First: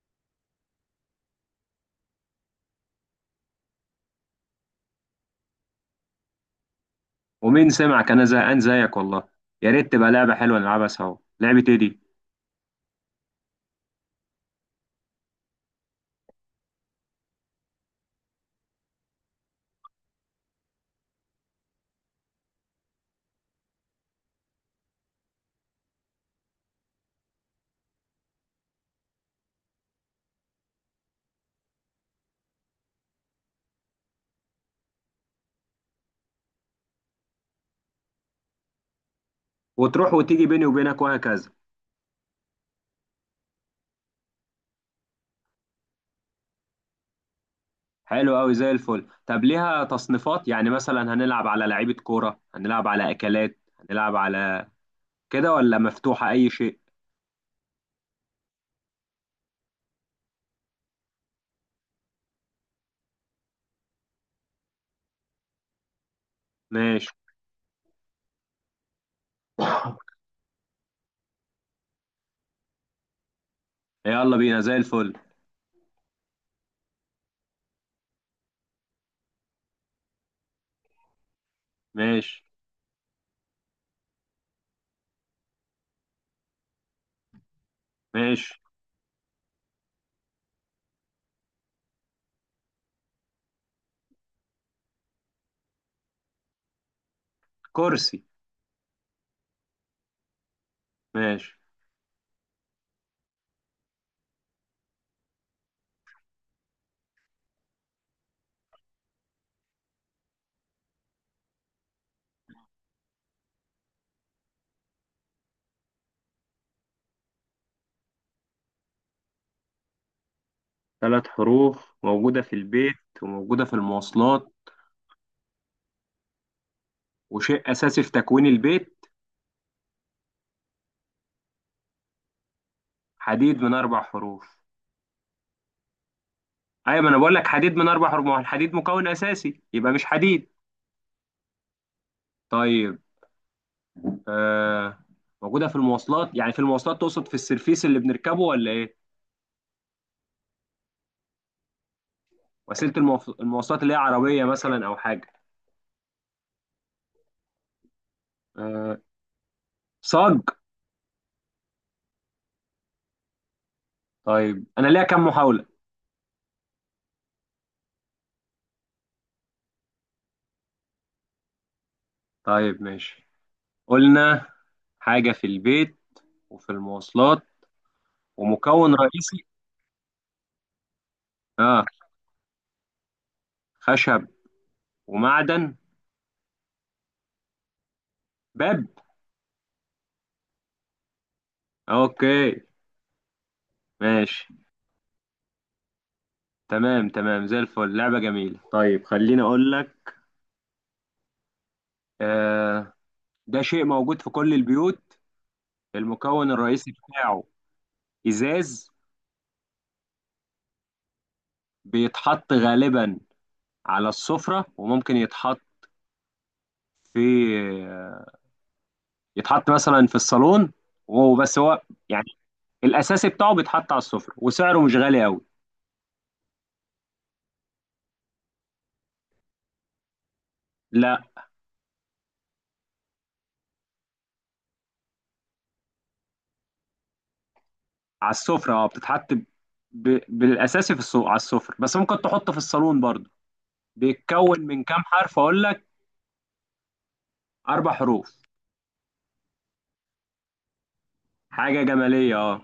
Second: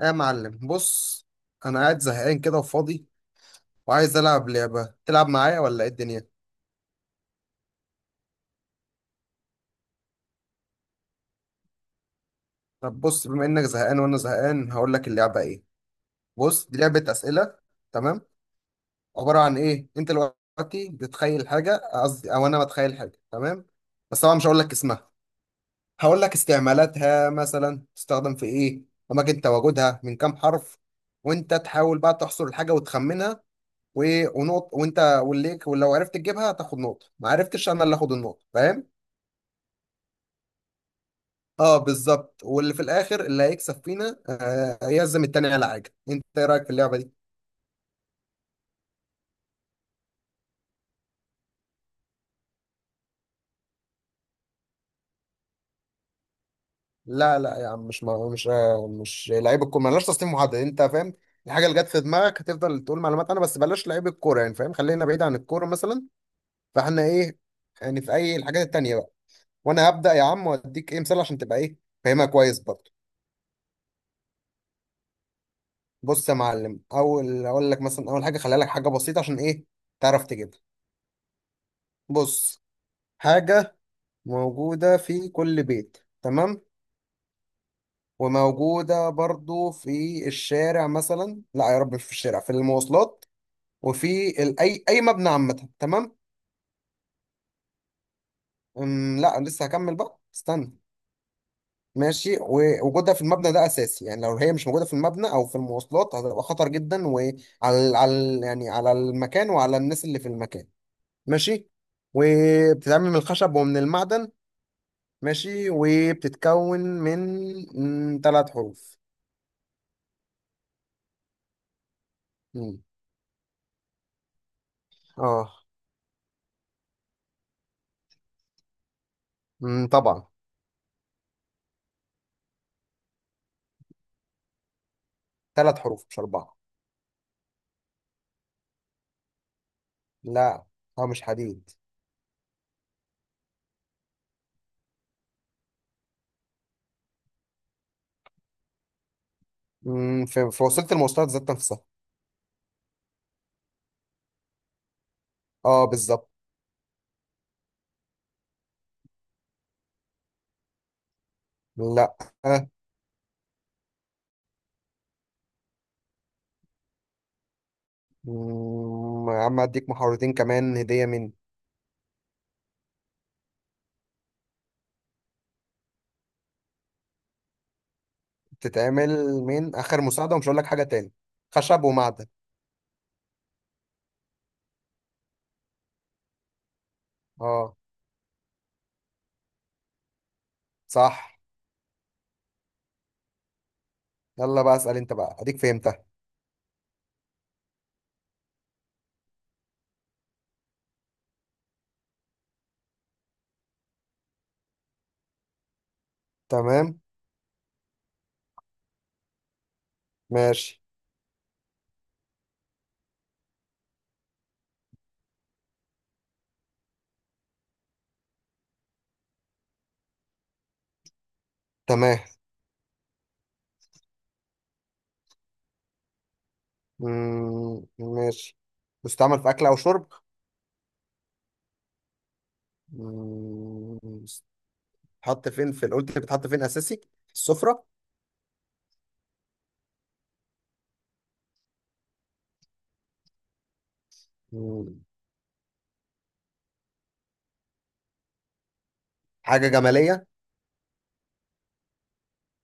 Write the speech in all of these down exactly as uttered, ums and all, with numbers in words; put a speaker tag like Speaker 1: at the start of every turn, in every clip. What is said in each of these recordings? Speaker 1: يا معلم بص. انا قاعد زهقان كده وفاضي، وعايز العب لعبه تلعب معايا ولا ايه الدنيا؟
Speaker 2: ومين سمعك؟ انا زهقان زيك والله. يا ريت تبقى لعبه حلوه نلعبها سوا، لعبه ايه دي؟
Speaker 1: طب بص، بما انك زهقان وانا زهقان هقول لك اللعبه ايه. بص، دي لعبه اسئله، تمام؟ عباره عن ايه؟ انت دلوقتي بتتخيل حاجه، قصدي او انا بتخيل حاجه، تمام. بس طبعا مش هقول لك اسمها، هقول لك استعمالاتها، مثلا تستخدم في ايه، اماكن تواجدها، من كام حرف، وانت تحاول بقى تحصر الحاجه وتخمنها. و- ونقط وانت والليك، ولو عرفت تجيبها تاخد نقطه، ما عرفتش انا اللي اخد النقطه. فاهم؟
Speaker 2: وتروح وتيجي بيني وبينك وهكذا.
Speaker 1: اه بالظبط. واللي في الاخر اللي هيكسب فينا آه، يعزم التاني على حاجه. انت ايه رايك في اللعبه دي؟
Speaker 2: حلو قوي زي الفل. طب ليها تصنيفات؟ يعني مثلا هنلعب على لعيبه كوره، هنلعب على اكلات، هنلعب على كده ولا مفتوحه اي شيء؟
Speaker 1: لا لا يا عم، مش ما مش آه، مش لعيب الكوره، مالناش تصنيف محدد، انت فاهم؟ الحاجه اللي جت في دماغك هتفضل تقول معلومات، انا بس بلاش لعيب الكوره يعني، فاهم؟ خلينا بعيد عن الكوره مثلا. فاحنا
Speaker 2: ماشي.
Speaker 1: ايه يعني في اي الحاجات التانيه بقى؟ وانا هبدا يا عم واديك ايه مثال عشان تبقى ايه فاهمها كويس برضه.
Speaker 2: يلا بينا زي الفل.
Speaker 1: بص يا معلم، اول اقول لك مثلا اول حاجه خليها لك حاجه بسيطه عشان ايه تعرف تجيبها.
Speaker 2: ماشي.
Speaker 1: بص، حاجه موجوده في كل بيت، تمام.
Speaker 2: ماشي.
Speaker 1: وموجودة برضو في الشارع، مثلا لا يا رب، مش في الشارع، في المواصلات، وفي ال... أي أي مبنى عامة، تمام.
Speaker 2: كرسي.
Speaker 1: أم لا لسه هكمل بقى، استنى.
Speaker 2: ماشي.
Speaker 1: ماشي. ووجودها في المبنى ده أساسي، يعني لو هي مش موجودة في المبنى أو في المواصلات هتبقى خطر جدا، وعلى على يعني على المكان وعلى الناس اللي في المكان. ماشي. وبتتعمل من الخشب ومن المعدن. ماشي، وبتتكون من تلات حروف.
Speaker 2: ثلاث حروف موجودة في
Speaker 1: مم.
Speaker 2: البيت، وموجودة في المواصلات،
Speaker 1: اه.
Speaker 2: وشيء أساسي في تكوين البيت.
Speaker 1: مم، طبعا.
Speaker 2: حديد من أربع حروف.
Speaker 1: تلات حروف مش اربعة.
Speaker 2: ايوه، ما انا بقول لك حديد من اربع رموح، الحديد مكون اساسي يبقى مش حديد.
Speaker 1: لا. اه مش حديد.
Speaker 2: طيب. آه. موجوده في المواصلات، يعني في المواصلات تقصد في السرفيس اللي بنركبه ولا ايه؟
Speaker 1: مم، في في وسيلة المواصلات ذات نفسها.
Speaker 2: وسيله المواف- المواصلات اللي هي عربيه مثلا او حاجه.
Speaker 1: اه بالظبط.
Speaker 2: آه. صاج.
Speaker 1: لا.
Speaker 2: طيب انا ليا كام محاوله؟
Speaker 1: مم، يا عم اديك محاورتين كمان هدية من
Speaker 2: طيب ماشي. قلنا حاجه في البيت وفي المواصلات ومكون
Speaker 1: بتتعمل
Speaker 2: رئيسي.
Speaker 1: من اخر مساعدة، ومش هقول لك حاجة تاني،
Speaker 2: اه.
Speaker 1: خشب ومعدن.
Speaker 2: خشب ومعدن.
Speaker 1: اه.
Speaker 2: باب.
Speaker 1: صح.
Speaker 2: اوكي. ماشي.
Speaker 1: يلا بقى اسأل انت بقى، اديك فهمتها.
Speaker 2: تمام تمام زي الفل، لعبه جميله. طيب خليني اقول لك. آه، ده شيء موجود في كل البيوت، المكون الرئيسي
Speaker 1: تمام.
Speaker 2: بتاعه ازاز.
Speaker 1: ماشي.
Speaker 2: بيتحط غالبا على السفرة، وممكن يتحط في يتحط مثلا في الصالون. وهو بس هو
Speaker 1: تمام.
Speaker 2: يعني الاساسي بتاعه بيتحط على السفرة، وسعره مش غالي قوي.
Speaker 1: مم، ماشي. بتستعمل في اكل او شرب؟
Speaker 2: لا.
Speaker 1: مم، بتتحط فين، في قلت بتتحط فين اساسي، السفرة.
Speaker 2: على السفرة اه. بتتحط ب... ب- بالاساسي في السوق على السفرة، بس ممكن تحطه في الصالون برضه. بيتكون من
Speaker 1: مم،
Speaker 2: كام حرف اقول لك؟ اربع حروف.
Speaker 1: حاجة جمالية.
Speaker 2: حاجة جمالية اه.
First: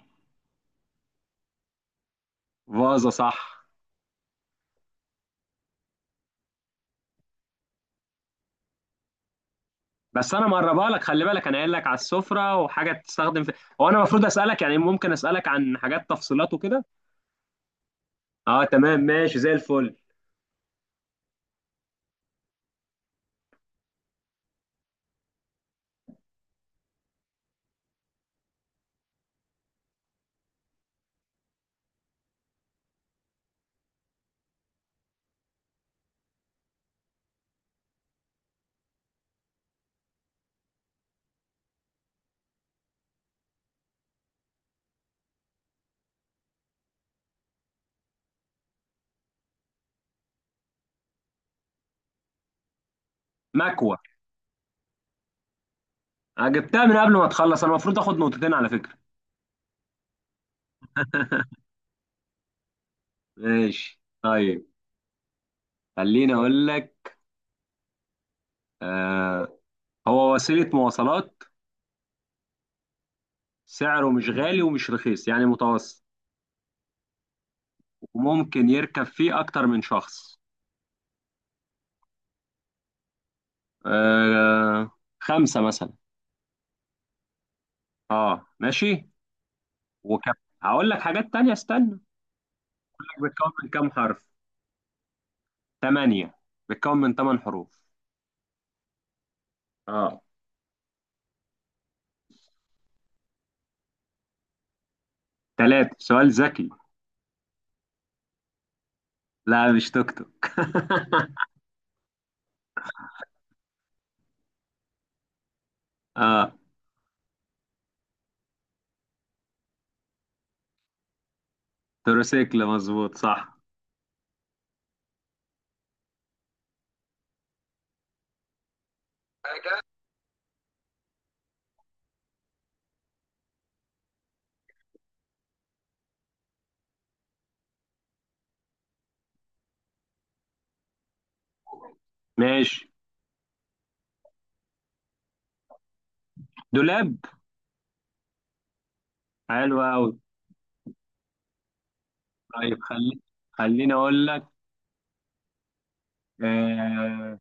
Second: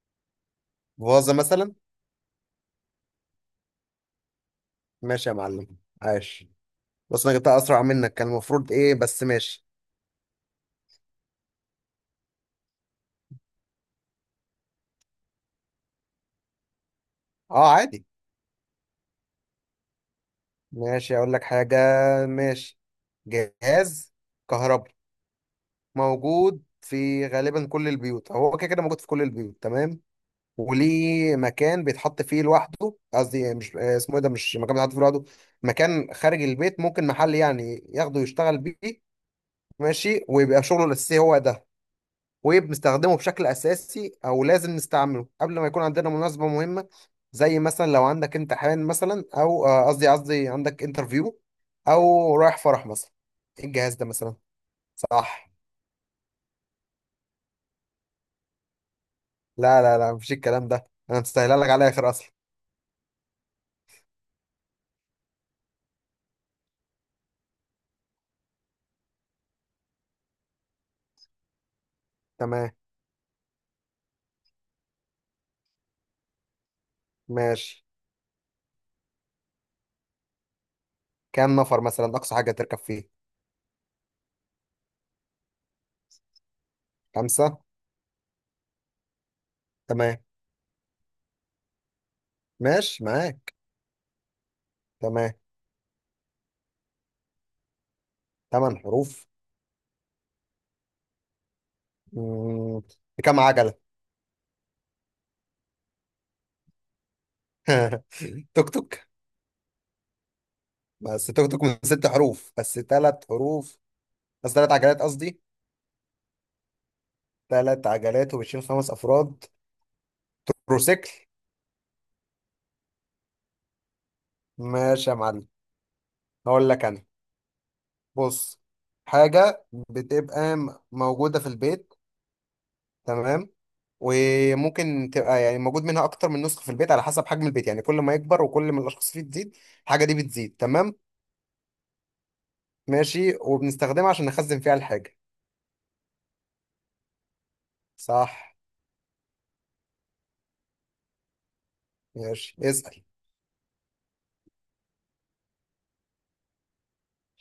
Speaker 1: فازة مثلا.
Speaker 2: فازة صح.
Speaker 1: ماشي يا معلم، عاش. بس انا جبتها اسرع منك، كان المفروض ايه، بس ماشي.
Speaker 2: بس انا مقربها لك، خلي بالك انا قايل لك على السفره وحاجه تستخدم في. هو انا المفروض اسالك، يعني ممكن اسالك عن حاجات تفصيلات وكده.
Speaker 1: اه عادي.
Speaker 2: اه تمام ماشي زي الفل.
Speaker 1: ماشي، اقول لك حاجة. ماشي. جهاز كهرباء موجود في غالبا كل البيوت، هو كده كده موجود في كل البيوت، تمام. وليه مكان بيتحط فيه لوحده، قصدي مش آه، اسمه ايه ده، مش مكان بيتحط فيه لوحده، مكان خارج البيت ممكن محل يعني ياخده يشتغل بيه. ماشي، ويبقى شغله الاساسي هو ده. وبنستخدمه بشكل أساسي أو لازم نستعمله قبل ما يكون عندنا مناسبة مهمة، زي مثلا لو عندك امتحان مثلا، أو آه، قصدي قصدي عندك انترفيو، أو رايح فرح مثلا. إيه الجهاز
Speaker 2: مكوه.
Speaker 1: ده مثلا؟ صح.
Speaker 2: انا جبتها من قبل ما تخلص، انا المفروض اخد نقطتين على فكره.
Speaker 1: لا لا لا، مفيش الكلام ده، أنا مستاهلها لك على الآخر أصلا.
Speaker 2: ماشي طيب. خليني اقول لك. آه. هو وسيله مواصلات.
Speaker 1: تمام.
Speaker 2: سعره مش غالي ومش رخيص يعني متوسط.
Speaker 1: ماشي.
Speaker 2: وممكن يركب فيه اكتر من شخص.
Speaker 1: كام نفر مثلا أقصى حاجة تركب فيه؟
Speaker 2: آه. خمسه مثلا.
Speaker 1: خمسة.
Speaker 2: اه ماشي.
Speaker 1: تمام.
Speaker 2: وكم، هقول لك حاجات تانية استنى.
Speaker 1: ماشي
Speaker 2: بتكون
Speaker 1: معاك.
Speaker 2: من كام حرف؟
Speaker 1: تمام.
Speaker 2: ثمانية. بيتكون من ثمان حروف
Speaker 1: تمن حروف.
Speaker 2: اه.
Speaker 1: مم. بكام عجلة؟
Speaker 2: ثلاثة. سؤال ذكي.
Speaker 1: توك توك.
Speaker 2: لا مش توك توك.
Speaker 1: بس توك توك من ست حروف، بس تلات حروف، بس تلات عجلات قصدي.
Speaker 2: اه.
Speaker 1: تلات عجلات وبتشيل خمس افراد. بروسيكل.
Speaker 2: تروسيكل مظبوط صح.
Speaker 1: ماشي يا معلم. هقول لك انا. بص. حاجه بتبقى م- موجوده في البيت، تمام. وممكن تبقى يعني موجود منها اكتر من نسخه في البيت على حسب حجم البيت، يعني كل ما يكبر وكل ما الاشخاص فيه تزيد الحاجه دي بتزيد، تمام.
Speaker 2: ماشي.
Speaker 1: ماشي. وبنستخدمها عشان نخزن فيها الحاجه.
Speaker 2: دولاب.
Speaker 1: صح.
Speaker 2: حلو قوي.
Speaker 1: ماشي،
Speaker 2: طيب
Speaker 1: اسال.
Speaker 2: خلي خليني اقول لك. آه...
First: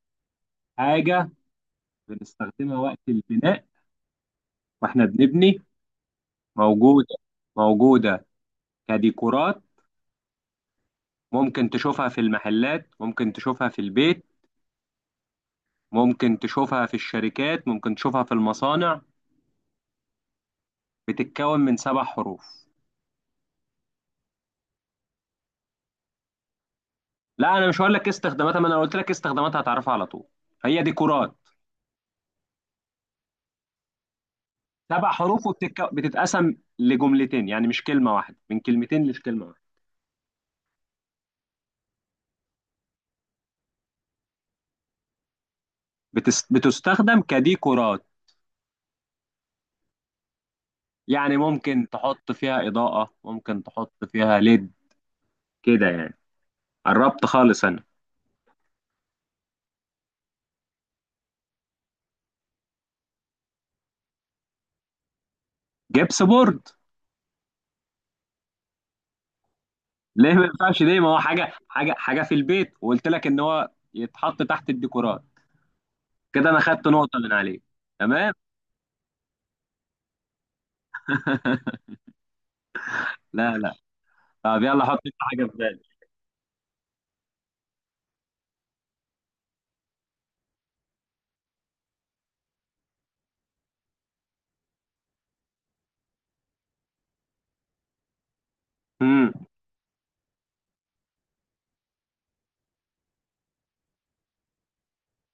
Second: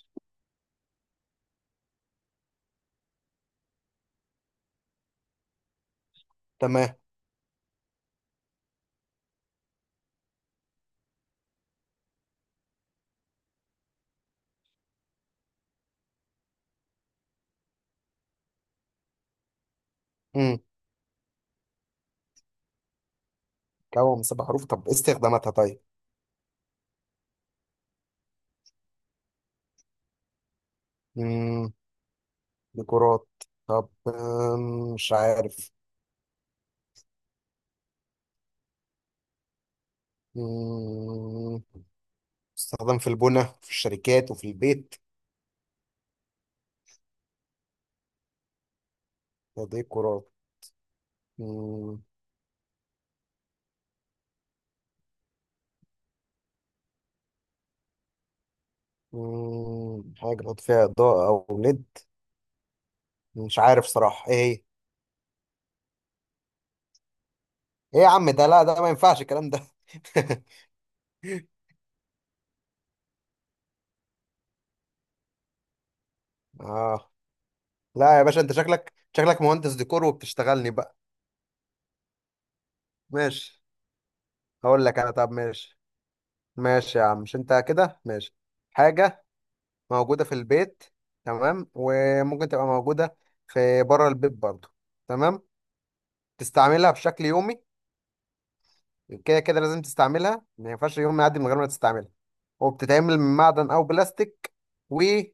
Speaker 2: حاجة بنستخدمها وقت البناء، واحنا بنبني.
Speaker 1: تمام.
Speaker 2: موجودة. موجودة كديكورات، ممكن تشوفها في المحلات، ممكن تشوفها في البيت، ممكن تشوفها في الشركات، ممكن تشوفها في المصانع.
Speaker 1: امم
Speaker 2: بتتكون من سبع حروف.
Speaker 1: كوم سبع حروف، طب إيه استخداماتها طيب؟
Speaker 2: لا انا مش هقول لك إيه استخداماتها، ما انا قلت لك إيه استخداماتها هتعرفها على طول. هي ديكورات.
Speaker 1: امم ديكورات. طب آم،
Speaker 2: سبع
Speaker 1: مش
Speaker 2: حروف
Speaker 1: عارف.
Speaker 2: وبتتك... بتتقسم لجملتين، يعني مش كلمه واحده، من كلمتين مش كلمه واحده.
Speaker 1: مم. استخدام في البنى في الشركات وفي البيت.
Speaker 2: بتس... بتستخدم كديكورات،
Speaker 1: تضييق القرار.
Speaker 2: يعني ممكن
Speaker 1: مم.
Speaker 2: تحط فيها اضاءه، ممكن تحط فيها ليد. كده يعني. قربت خالص انا.
Speaker 1: مم. حاجة بحط فيها إضاءة أو ليد. مش عارف صراحة إيه.
Speaker 2: جبس بورد.
Speaker 1: هي إيه يا عم ده، لا ده ما ينفعش الكلام ده.
Speaker 2: ليه ما ينفعش؟ ليه؟ ما هو حاجه حاجه حاجه في البيت، وقلت لك ان هو يتحط تحت الديكورات. كده انا خدت
Speaker 1: آه.
Speaker 2: نقطه من عليه.
Speaker 1: لا يا
Speaker 2: تمام.
Speaker 1: باشا، أنت شكلك شكلك مهندس ديكور وبتشتغلني بقى.
Speaker 2: لا
Speaker 1: ماشي.
Speaker 2: لا. طب يلا
Speaker 1: هقول
Speaker 2: حط
Speaker 1: لك أنا،
Speaker 2: انت
Speaker 1: طب
Speaker 2: حاجه في
Speaker 1: ماشي.
Speaker 2: بالك.
Speaker 1: ماشي يا عم، مش أنت كده ماشي. حاجة موجودة في البيت، تمام. وممكن تبقى موجودة في بره البيت برضه، تمام. تستعملها بشكل يومي، كده
Speaker 2: امم.
Speaker 1: كده لازم تستعملها، ما ينفعش يوم ما يعدي من غير ما تستعملها. وبتتعمل من معدن او بلاستيك، وبتبقى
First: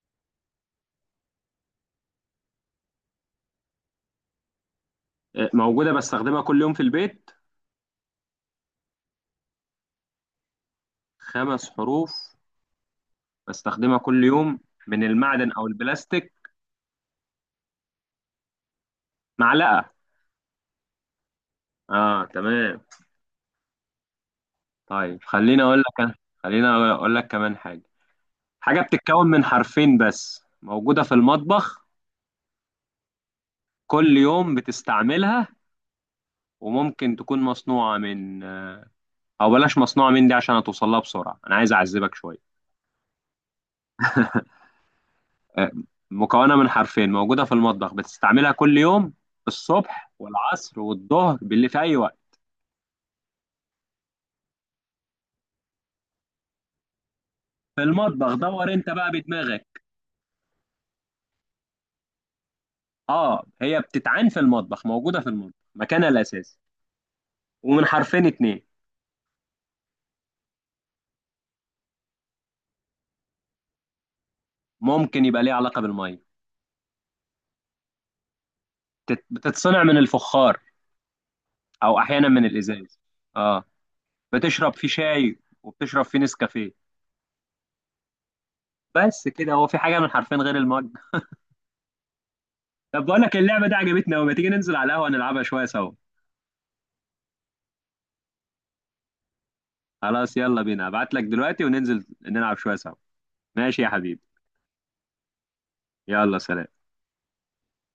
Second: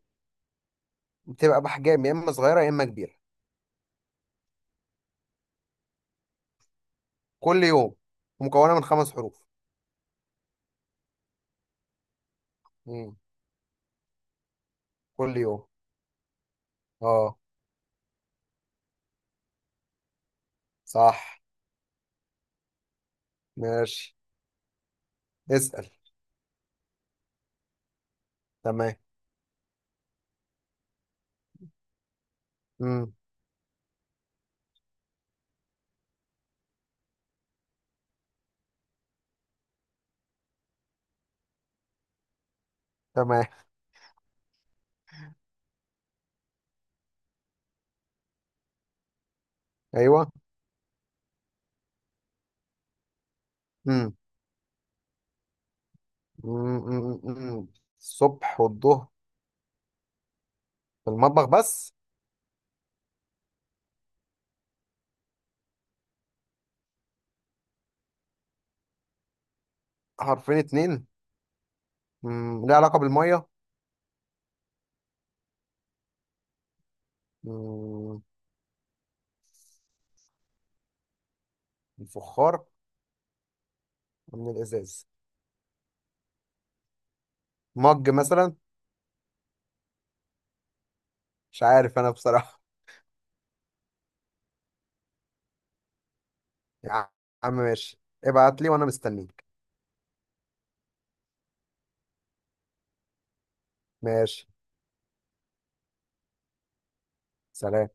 Speaker 1: باحجام يا اما صغيره يا اما كبيره.
Speaker 2: موجودة بستخدمها كل يوم في البيت.
Speaker 1: كل يوم. ومكونه من خمس حروف.
Speaker 2: خمس حروف.
Speaker 1: مم.
Speaker 2: بستخدمها كل يوم، من
Speaker 1: كل
Speaker 2: المعدن
Speaker 1: يوم.
Speaker 2: أو البلاستيك.
Speaker 1: اه.
Speaker 2: معلقة.
Speaker 1: صح.
Speaker 2: آه تمام.
Speaker 1: ماشي.
Speaker 2: طيب خليني أقول
Speaker 1: اسال.
Speaker 2: لك أنا. خليني أقول لك كمان حاجة. حاجة
Speaker 1: تمام.
Speaker 2: بتتكون من حرفين بس موجودة في المطبخ.
Speaker 1: مم.
Speaker 2: كل يوم بتستعملها. وممكن تكون مصنوعة من أو بلاش مصنوعة من دي عشان هتوصلها بسرعة، أنا عايز أعذبك شوية.
Speaker 1: تمام.
Speaker 2: آه، مكونة من حرفين، موجودة في المطبخ، بتستعملها كل يوم، الصبح
Speaker 1: ايوه.
Speaker 2: والعصر والظهر باللي في أي وقت.
Speaker 1: مم. مم. مم. مم.
Speaker 2: في المطبخ
Speaker 1: الصبح
Speaker 2: دور انت
Speaker 1: والظهر.
Speaker 2: بقى بدماغك.
Speaker 1: في المطبخ بس.
Speaker 2: اه هي بتتعان في المطبخ، موجوده في المطبخ، مكانها الاساسي، ومن حرفين اتنين.
Speaker 1: حرفين اتنين. مم. ليه علاقه بالميه؟
Speaker 2: ممكن يبقى ليه علاقه بالميه.
Speaker 1: مم.
Speaker 2: بتت- بتتصنع من الفخار او احيانا من
Speaker 1: الفخار.
Speaker 2: الازاز. اه
Speaker 1: من
Speaker 2: بتشرب فيه
Speaker 1: الازاز.
Speaker 2: شاي وبتشرب فيه نسكافيه.
Speaker 1: مج مثلا.
Speaker 2: بس كده. هو في حاجه من حرفين غير المج؟
Speaker 1: مش عارف انا بصراحة.
Speaker 2: طب بقول لك اللعبه دي عجبتني قوي، ما تيجي ننزل على القهوه نلعبها شويه سوا.
Speaker 1: يا عم ماشي، ابعت لي وانا مستنيك.
Speaker 2: خلاص يلا بينا، ابعت لك دلوقتي وننزل نلعب شويه سوا. ماشي يا حبيبي.
Speaker 1: ماشي.
Speaker 2: يلا سلام.
Speaker 1: سلام.